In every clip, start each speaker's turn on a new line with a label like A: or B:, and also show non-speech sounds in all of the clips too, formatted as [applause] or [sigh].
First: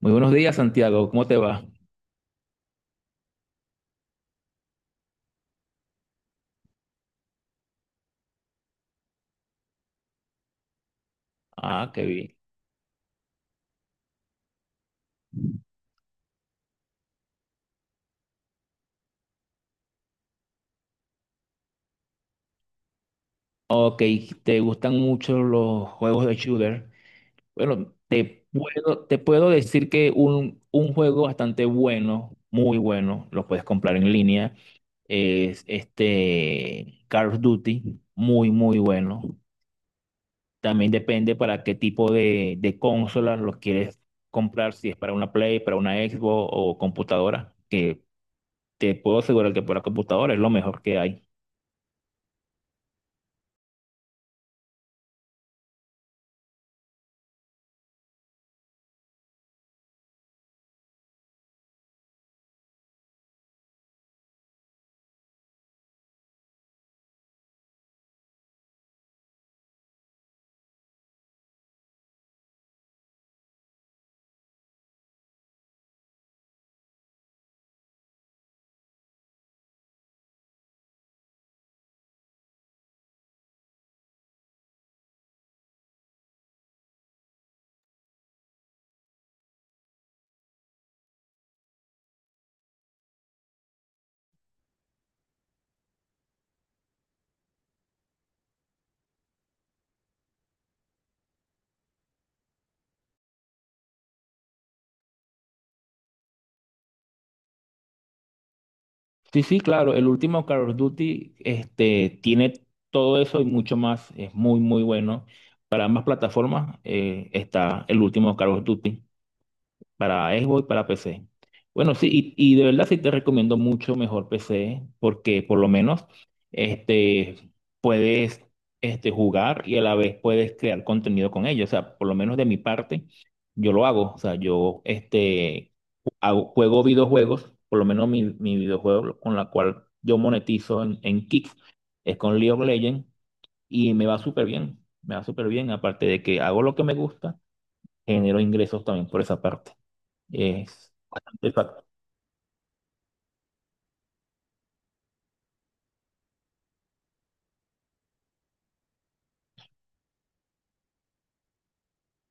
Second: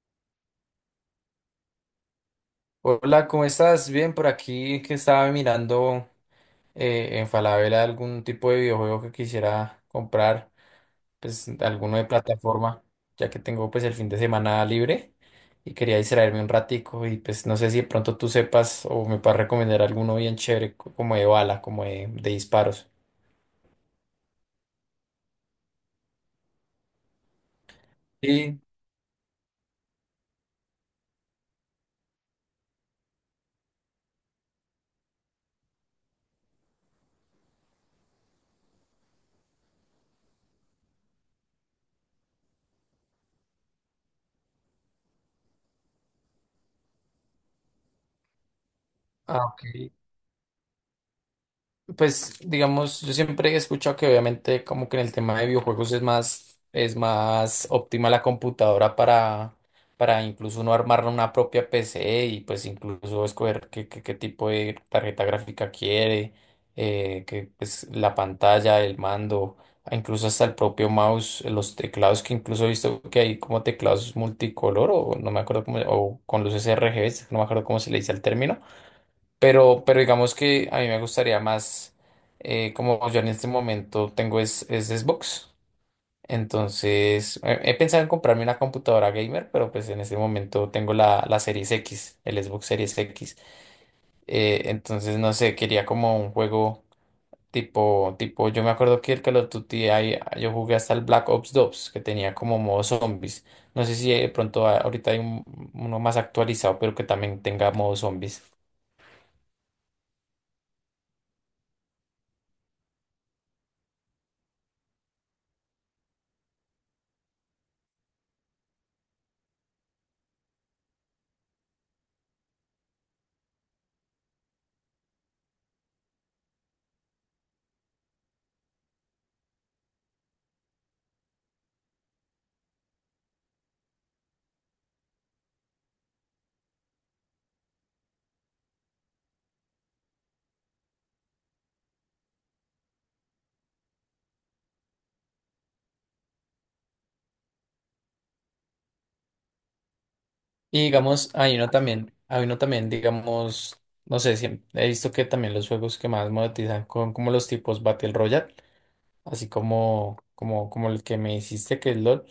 A: Muy buenos días, Santiago. ¿Cómo te va?
B: Hola, ¿cómo estás? Bien, por aquí que estaba mirando en Falabella algún tipo de videojuego que quisiera comprar, pues
A: Ah,
B: alguno
A: qué
B: de
A: bien.
B: plataforma, ya que tengo pues el fin de semana libre y quería distraerme un ratico y pues no sé si de pronto tú sepas o me puedas recomendar alguno bien chévere como de bala, como de disparos.
A: Ok, te gustan mucho los juegos de shooter. Bueno, te
B: Sí,
A: puedo, te puedo decir que un juego bastante bueno, muy bueno, lo puedes comprar en línea, es este Call of Duty, muy, muy bueno. También depende para qué tipo de consola lo quieres comprar, si es para una Play, para una Xbox o computadora, que te puedo
B: ah,
A: asegurar que
B: ok.
A: para computadora es lo mejor que hay.
B: Pues digamos, yo siempre he escuchado que obviamente como que en el tema de videojuegos es más óptima la computadora para incluso uno armar una propia PC y pues incluso escoger qué tipo de tarjeta gráfica quiere, que pues la pantalla, el mando, incluso hasta el propio mouse, los teclados que incluso he visto que hay como teclados multicolor o no me acuerdo cómo, o con luces RGB, no me acuerdo cómo se le dice al término pero digamos que a mí me gustaría más, como yo en este momento tengo es Xbox, entonces he pensado en comprarme una computadora gamer, pero pues en este momento tengo la Series X, el Xbox Series X, entonces no sé, quería como un juego tipo, yo me acuerdo que el Call of Duty, ahí, yo jugué hasta el Black Ops 2, que tenía como modo zombies, no sé si de pronto ahorita hay uno más actualizado, pero que también tenga modo zombies.
A: Sí, sí, claro. El último Call of Duty este, tiene todo eso y mucho más. Es muy, muy bueno. Para ambas plataformas está el último Call of Duty para Xbox, para PC. Bueno, sí, y de verdad sí te recomiendo mucho mejor PC porque por lo menos este, puedes jugar y a la vez puedes crear contenido con ello. O sea, por lo menos de mi parte, yo lo hago. O sea, yo juego videojuegos, por lo menos mi videojuego con la cual yo monetizo en Kick es con League of Legends y me va súper bien. Me va súper bien, aparte de que hago lo que me gusta, genero ingresos también por esa parte.
B: Y
A: Es
B: digamos, hay uno también, digamos, no sé, si he visto que también los juegos que más monetizan con como los tipos Battle Royale, así como, como el que me hiciste que es LOL.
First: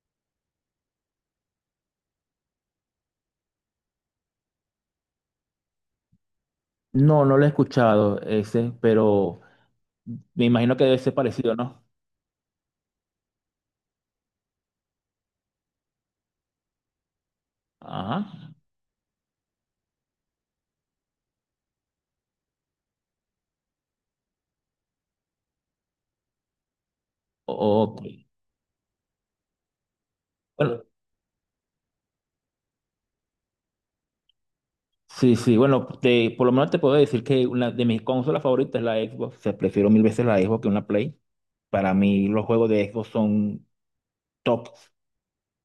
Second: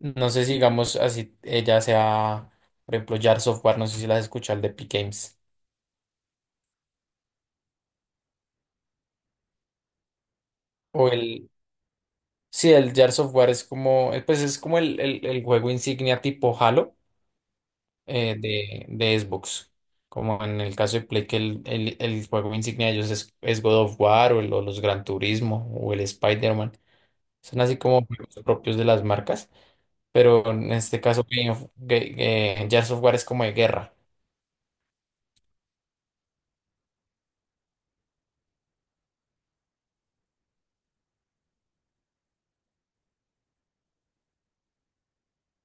B: No sé si digamos así ella sea, por ejemplo, Jar Software, no sé si las escuchas, el de Epic Games.
A: No, no lo he escuchado ese, pero me imagino que debe
B: O
A: ser
B: el,
A: parecido, ¿no?
B: sí, el Jar Software es como, pues es como el juego insignia tipo Halo,
A: Ajá.
B: de Xbox. Como en el caso de Play, que el juego insignia de ellos es God of War o los Gran Turismo o el Spider-Man. Son así
A: Ok.
B: como juegos propios de las marcas, pero en
A: Bueno,
B: este caso Gears of War es como de guerra.
A: sí, sí, bueno, por lo menos te puedo decir que una de mis consolas favoritas es la Xbox. O sea, prefiero mil veces la Xbox que una Play. Para mí los juegos de Xbox son top.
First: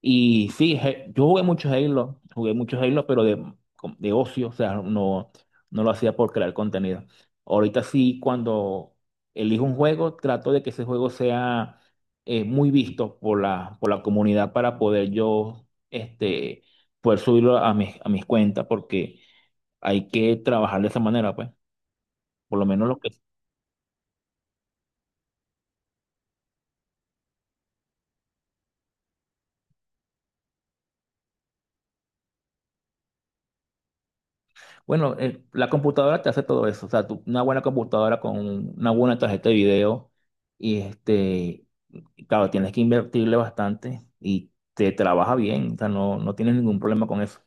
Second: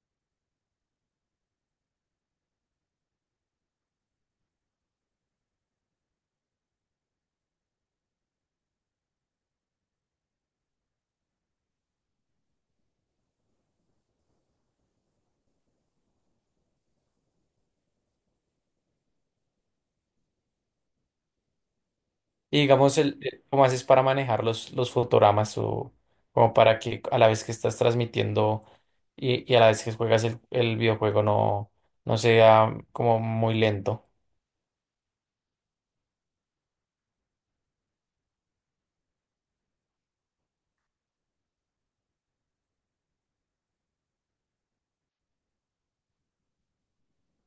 A: Y sí, yo jugué mucho Halo, pero de ocio, o sea, no, no lo hacía por crear contenido. Ahorita sí, cuando elijo un juego, trato de que ese juego sea muy visto por la comunidad para poder yo poder subirlo a mis cuentas, porque hay que trabajar de esa manera, pues. Por
B: Y
A: lo menos lo
B: digamos,
A: que
B: ¿cómo haces para manejar los fotogramas o como para que a la vez que estás transmitiendo y a la vez que juegas el videojuego no sea como muy lento?
A: Bueno, la computadora te hace todo eso. O sea, una buena computadora con una buena tarjeta de video. Y claro, tienes que invertirle bastante y te trabaja bien. O sea, no, no tienes ningún problema con eso.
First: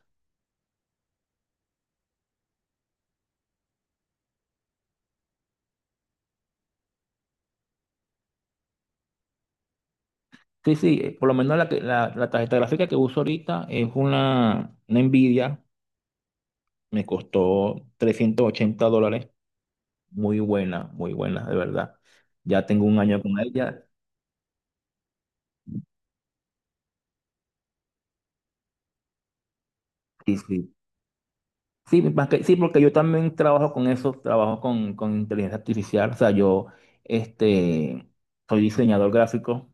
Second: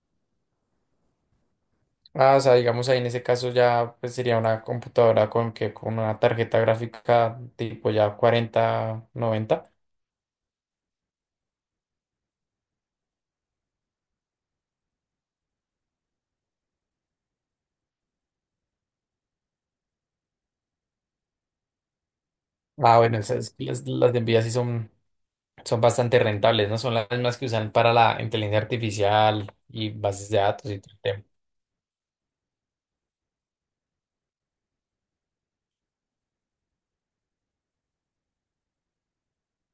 B: Ah, o sea, digamos ahí en ese caso ya pues, sería una computadora con que con una tarjeta gráfica tipo ya 4090.
A: Sí, sí, por lo menos la tarjeta gráfica que uso ahorita es una Nvidia. Me costó $380. Muy buena, de verdad. Ya tengo
B: Ah,
A: un
B: bueno,
A: año con
B: esas,
A: ella.
B: las de Nvidia sí son, son bastante rentables, ¿no? Son las mismas que usan para la inteligencia artificial y bases
A: Sí,
B: de datos
A: sí.
B: y todo el tema.
A: Sí, sí, porque yo también trabajo con eso, trabajo con inteligencia artificial. O sea, yo este, soy diseñador gráfico,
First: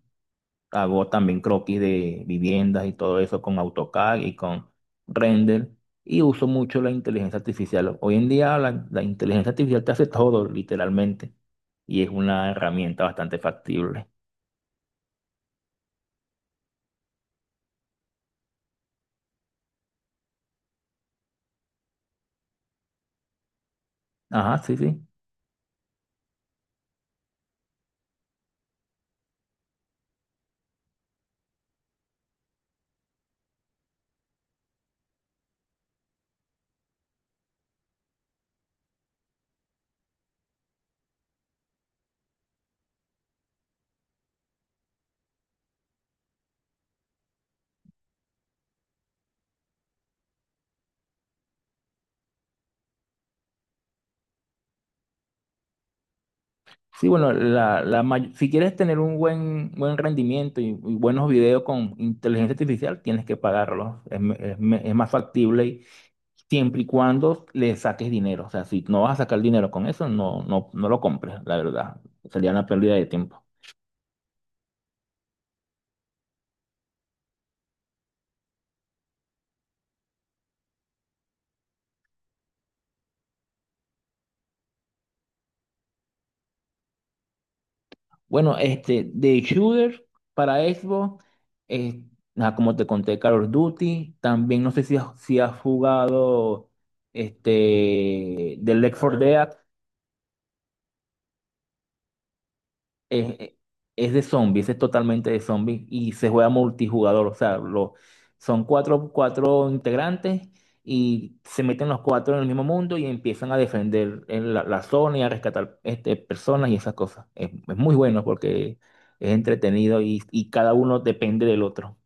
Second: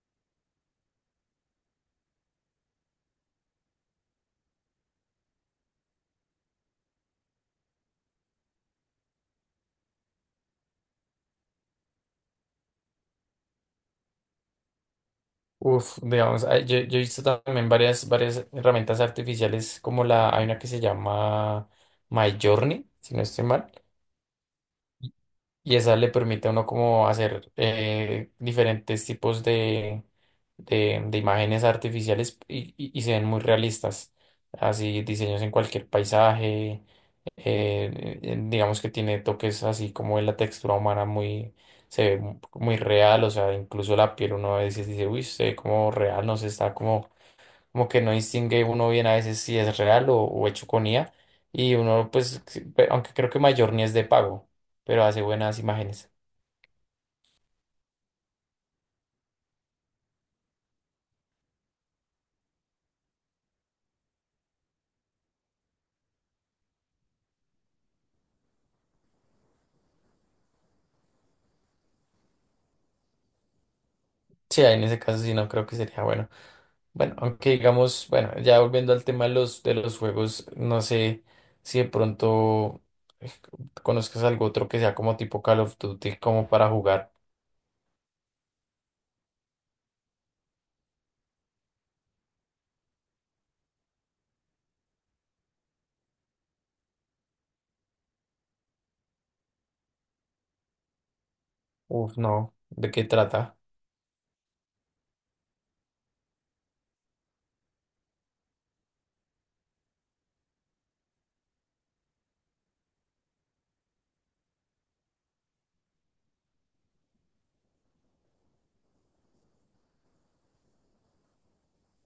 A: hago también croquis de viviendas y todo eso con AutoCAD y con Render y uso mucho la inteligencia artificial. Hoy en día la inteligencia artificial te hace todo, literalmente, y es una herramienta bastante factible.
B: Uf, digamos, ah, yo he visto también varias, varias herramientas artificiales como la, hay una que se llama Midjourney, si no estoy mal.
A: Ajá, sí, sí.
B: Y esa le permite a uno como hacer diferentes tipos de imágenes artificiales y se ven muy realistas. Así diseños en cualquier paisaje, digamos que tiene toques así como en la textura humana muy, se ve muy real, o sea, incluso la piel uno a veces dice, uy, se ve como real, no se está como como que no distingue uno bien a veces si es real o hecho con IA, y uno pues, sí, pe- aunque creo que mayor ni es de pago, pero hace buenas imágenes.
A: Sí, bueno, si quieres tener un buen, buen rendimiento y buenos videos con inteligencia artificial, tienes que pagarlos. Es más factible siempre y cuando le saques dinero. O sea, si no vas a sacar dinero con eso, no, no, no lo compres, la verdad. Sería una pérdida de tiempo.
B: Sí, ahí en ese caso sí no creo que sería bueno. Bueno, aunque digamos, bueno, ya volviendo al tema de los juegos, no sé si de pronto eh, conozcas algo otro que sea como tipo Call of Duty, como para jugar.
A: Bueno, este, de shooter para Xbox, eh, nada, como te conté, Call of Duty. También no sé si has jugado este, The Left 4 Dead.
B: Uf, no, ¿de qué
A: Es,
B: trata?
A: eh, de zombies, es totalmente de zombies y se juega multijugador. O sea, son cuatro integrantes y se meten los cuatro en el mismo mundo y empiezan a defender en la zona y a rescatar este, personas y esas cosas. Es muy bueno porque es entretenido y cada uno depende del otro.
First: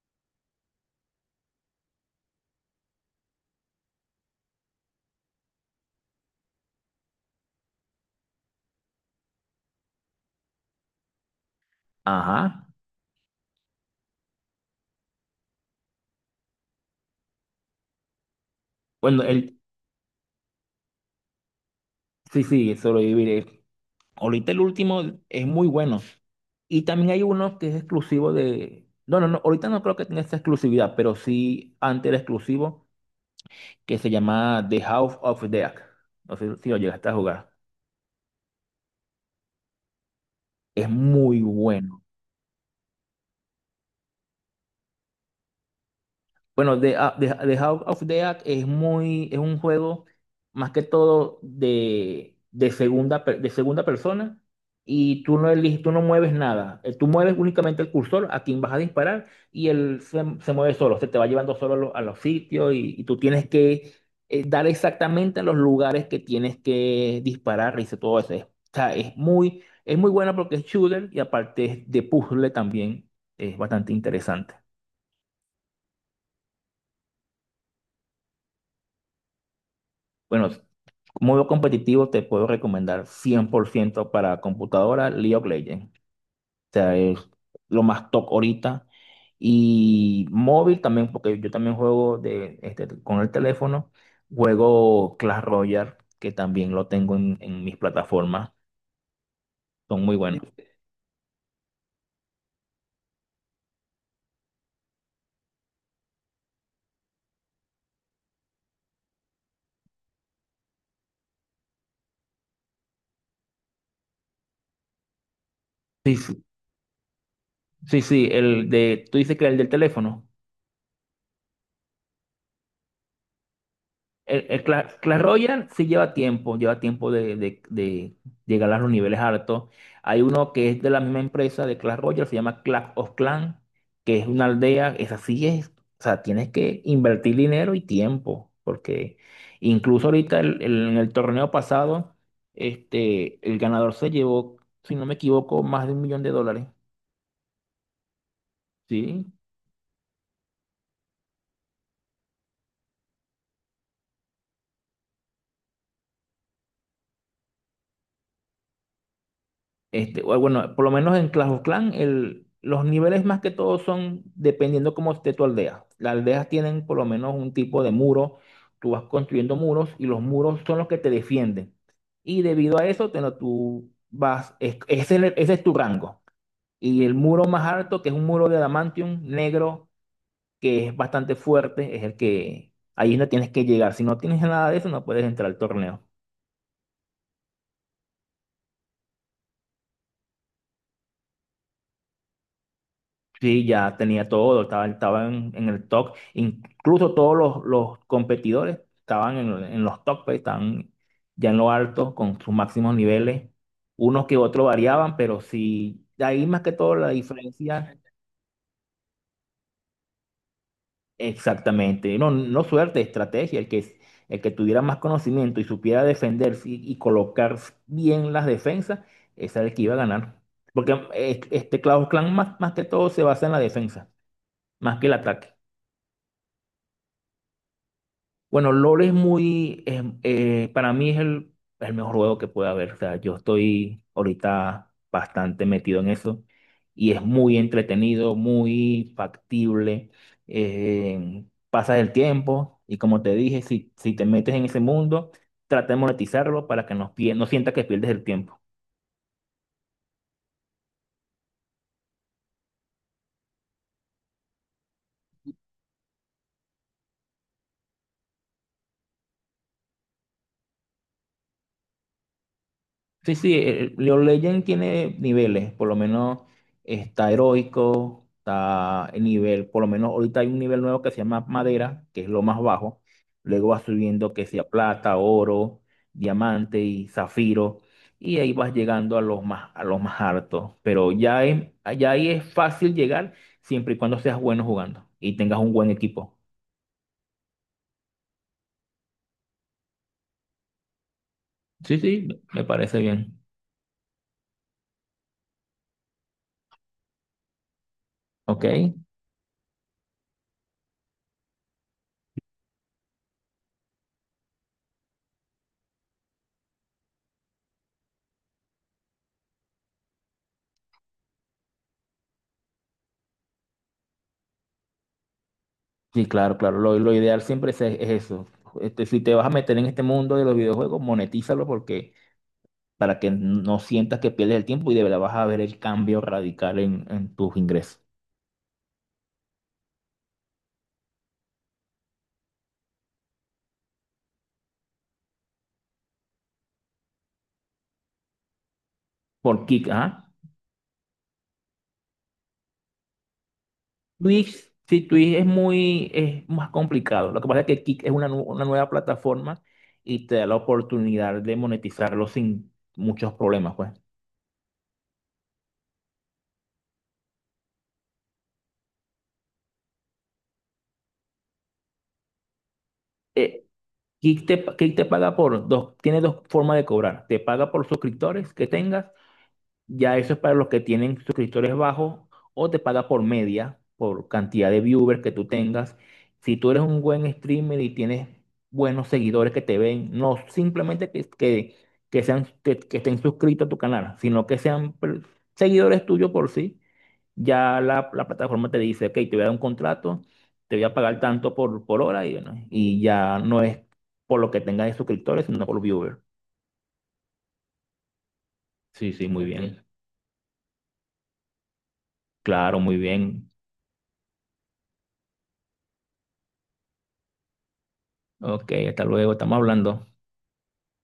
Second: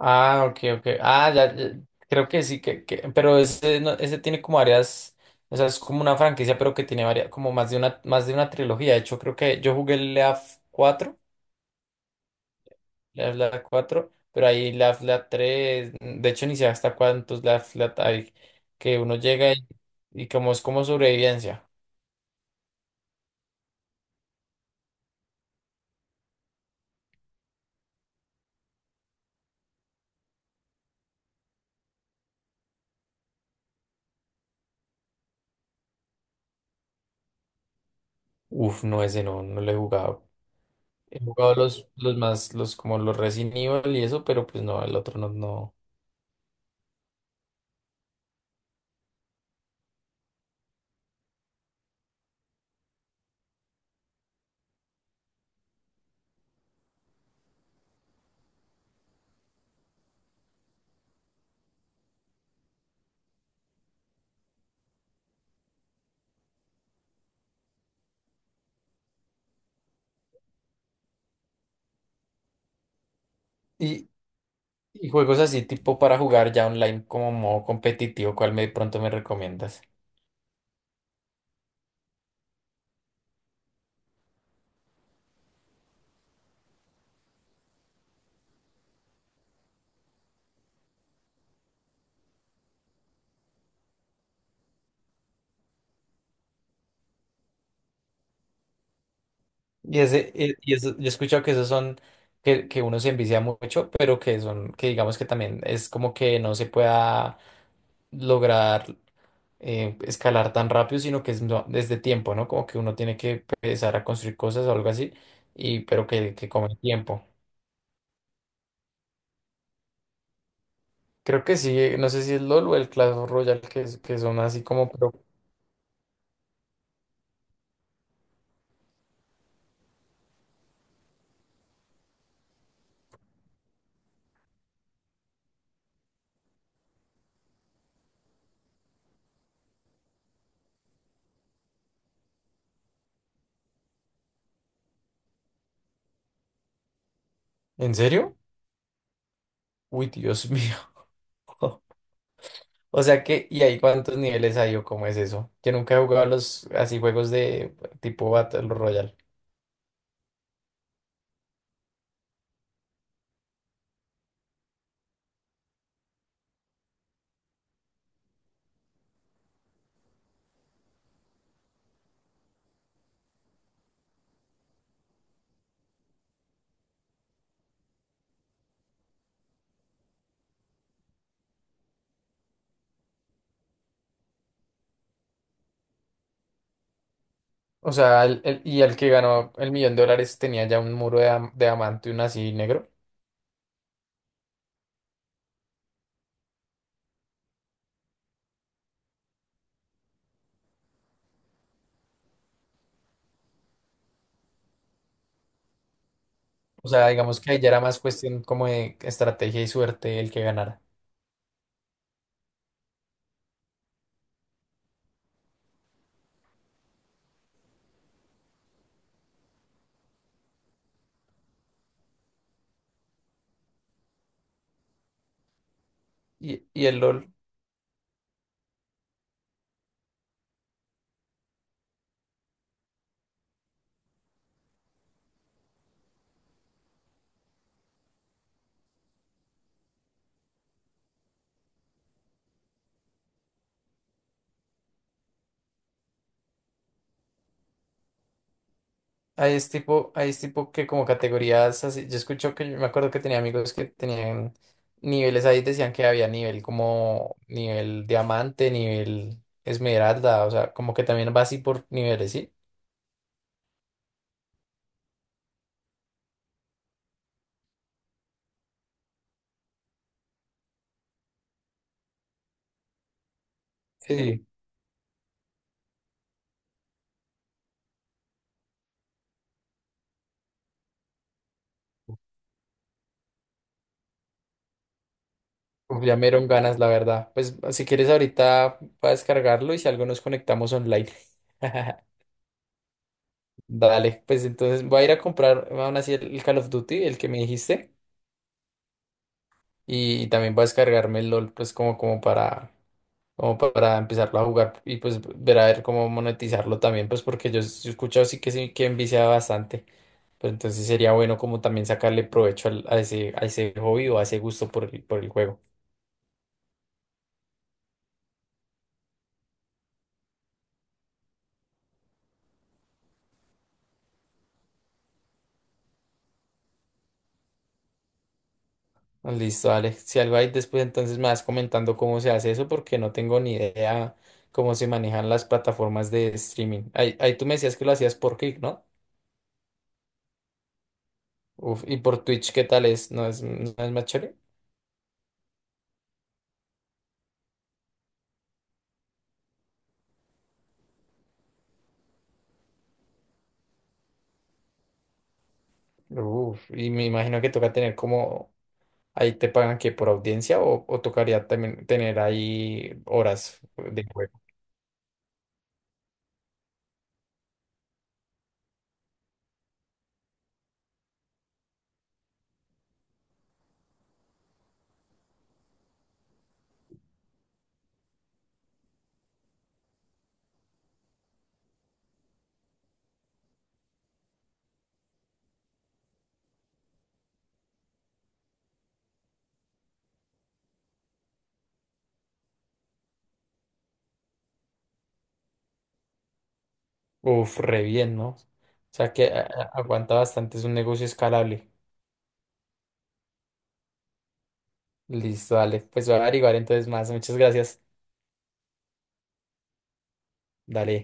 B: Ah, ok, ok. Ah, ya, ya, creo que sí, pero ese, ese tiene como varias, o sea, es como una franquicia, pero que tiene varias, como más de una trilogía. De hecho, creo que yo jugué el Leaf 4,
A: Ajá.
B: Leaf Leaf 4, pero ahí Leaf Leaf 3, de hecho, ni sé hasta cuántos Leaf Leaf hay, que uno
A: Bueno,
B: llega
A: el,
B: y como es como sobrevivencia.
A: sí, sí, sobrevivir. Ahorita el último es muy bueno. Y también hay uno que es exclusivo de. No, no, no. Ahorita no creo que tenga esa exclusividad, pero sí antes era exclusivo, que se llama The House of Dead. No sé si lo llegaste a jugar.
B: Uf, no, ese no, no lo he jugado.
A: Es
B: He
A: muy
B: jugado
A: bueno.
B: los más, los como los Resident Evil y eso, pero pues no, el otro no, no.
A: Bueno, The House of the Dead es muy, es un juego más que todo de segunda persona y tú no eliges, tú no mueves nada. Tú mueves únicamente el cursor a quien vas a disparar y él se mueve solo, se te va llevando solo a los sitios y tú tienes que dar exactamente a los lugares que tienes que disparar y todo eso. O sea, es muy buena porque es shooter y aparte es de puzzle también, es bastante interesante.
B: Y juegos así tipo para jugar ya online como modo competitivo, ¿cuál me pronto me recomiendas?
A: Bueno, modo competitivo te puedo recomendar 100% para computadora League of Legends. O sea, es lo más top ahorita. Y móvil también, porque yo también juego de, este, con el teléfono. Juego Clash Royale, que también lo tengo en mis plataformas.
B: Y
A: Son muy
B: ese,
A: buenos.
B: y eso, yo he escuchado que esos son, que uno se envicia mucho, pero que son, que digamos que también es como que no se pueda lograr escalar tan rápido, sino que es desde tiempo, ¿no? Como que uno tiene que empezar a construir cosas o algo así, y pero
A: Sí, sí,
B: que come tiempo.
A: sí, sí, el de, tú dices que el del teléfono.
B: Creo que sí, no sé si es LOL o el Clash Royale, que son así como, pero,
A: Clash Royale sí lleva tiempo de llegar a los niveles altos. Hay uno que es de la misma empresa de Clash Royale, se llama Clash of Clans, que es una aldea, esa sí es, o sea, tienes que invertir dinero y tiempo, porque incluso ahorita en el torneo pasado, este, el ganador se llevó, si no me equivoco, más de $1.000.000,
B: ¿en serio?
A: ¿sí?
B: Uy, Dios [laughs] mío. O sea que, ¿y ahí cuántos niveles hay o cómo es eso? Yo nunca he jugado los así juegos de tipo Battle Royale.
A: Este, o bueno, por lo menos en Clash of Clans, el, los niveles más que todo son dependiendo cómo esté tu aldea. Las aldeas tienen por lo menos un tipo de muro. Tú vas construyendo muros y los muros son los que te defienden. Y debido a eso, tú vas, ese es tu rango. Y el muro más alto, que es un muro de adamantium negro, que es bastante fuerte, es el que ahí no tienes que llegar. Si no tienes nada de eso, no puedes entrar al torneo.
B: O sea, y el que ganó el millón de dólares tenía ya un muro de diamante y un así negro.
A: Sí, ya tenía todo, estaba, estaba en el top. Incluso todos los competidores estaban en los top, pues, estaban ya en lo alto con sus máximos niveles. Unos que otros variaban, pero sí, ahí más que
B: O
A: todo la
B: sea, digamos que ahí ya era
A: diferencia,
B: más cuestión como de estrategia y suerte el que ganara.
A: exactamente. No, no suerte, estrategia. El que tuviera más conocimiento y supiera defenderse y colocar bien las defensas, ese era el que iba a ganar. Porque este Clash of Clans más que todo se basa en la defensa, más que el ataque.
B: Y el LOL.
A: Bueno, LOL es muy, para mí es el mejor juego que puede haber. O sea, yo estoy ahorita bastante metido en eso y es muy entretenido, muy factible. Pasas el tiempo y como te dije, si, si te metes en ese mundo, trata de monetizarlo para que no, no sientas que pierdes el tiempo.
B: Ahí es tipo que como categorías así. Yo escucho que yo me acuerdo que tenía amigos que tenían niveles ahí, decían que había nivel como nivel diamante, nivel esmeralda, o sea, como que también va así por niveles, ¿sí?
A: Sí, sí, League of Legends tiene niveles, por lo menos está heroico, está el nivel, por lo menos ahorita hay un nivel nuevo que se llama madera, que es lo más bajo, luego va subiendo que
B: Sí.
A: sea plata, oro, diamante y zafiro, y ahí vas llegando a los más altos, pero ya, ya ahí es fácil llegar siempre y cuando seas bueno jugando y tengas un buen
B: Uf, ya me
A: equipo.
B: dieron ganas, la verdad. Pues si quieres ahorita para descargarlo y si algo nos conectamos online. [laughs]
A: Sí, sí, me parece bien.
B: Dale, pues entonces voy a ir a comprar aún así el Call of Duty, el que me dijiste,
A: Ok.
B: y también voy a descargarme el LOL, pues como, como para como para empezarlo a jugar y pues ver a ver cómo monetizarlo también, pues porque yo, yo he escuchado sí que envicia bastante, pero entonces sería bueno como también sacarle provecho a ese hobby o a ese gusto por el juego.
A: Sí, claro, claro. Lo ideal siempre es eso. Este, si te vas a meter en este mundo de los videojuegos, monetízalo porque para que no sientas que pierdes el tiempo y de verdad vas a ver el cambio radical en tus ingresos.
B: Ah, listo, Alex. Si algo hay después, entonces me vas comentando cómo se hace eso, porque no tengo ni idea cómo se manejan las plataformas de streaming. Ahí, ahí tú me decías que lo hacías por Kick, ¿no?
A: Por Kick, ¿ah?
B: Uf, y por Twitch, ¿qué tal es? ¿No es, no es más chévere?
A: Twitch, sí, Twitch es muy, es más complicado. Lo que pasa es que Kick es una nueva plataforma y te da la oportunidad de monetizarlo sin muchos problemas, pues.
B: Uf, y me imagino que toca tener como ahí te pagan que por audiencia o tocaría también tener ahí horas
A: Eh,
B: de juego.
A: Kick te paga por dos, tiene dos formas de cobrar. Te paga por suscriptores que tengas. Ya eso es para los que tienen suscriptores bajos o te paga por media, por cantidad de viewers que tú tengas. Si tú eres un buen streamer y tienes buenos seguidores que te ven, no simplemente que estén suscritos a tu canal, sino que sean seguidores tuyos por sí, ya la plataforma te dice, ok, te voy a dar un contrato, te voy a pagar tanto por hora y, bueno, y ya no es por lo que tengas de suscriptores, sino por viewers.
B: Uf, re bien, ¿no? O
A: Sí,
B: sea
A: sí,
B: que
A: muy Ok. bien.
B: aguanta bastante, es un negocio escalable.
A: Claro, muy bien.
B: Listo, dale. Pues voy a averiguar entonces más. Muchas gracias.
A: Ok, hasta luego, estamos hablando.
B: Dale.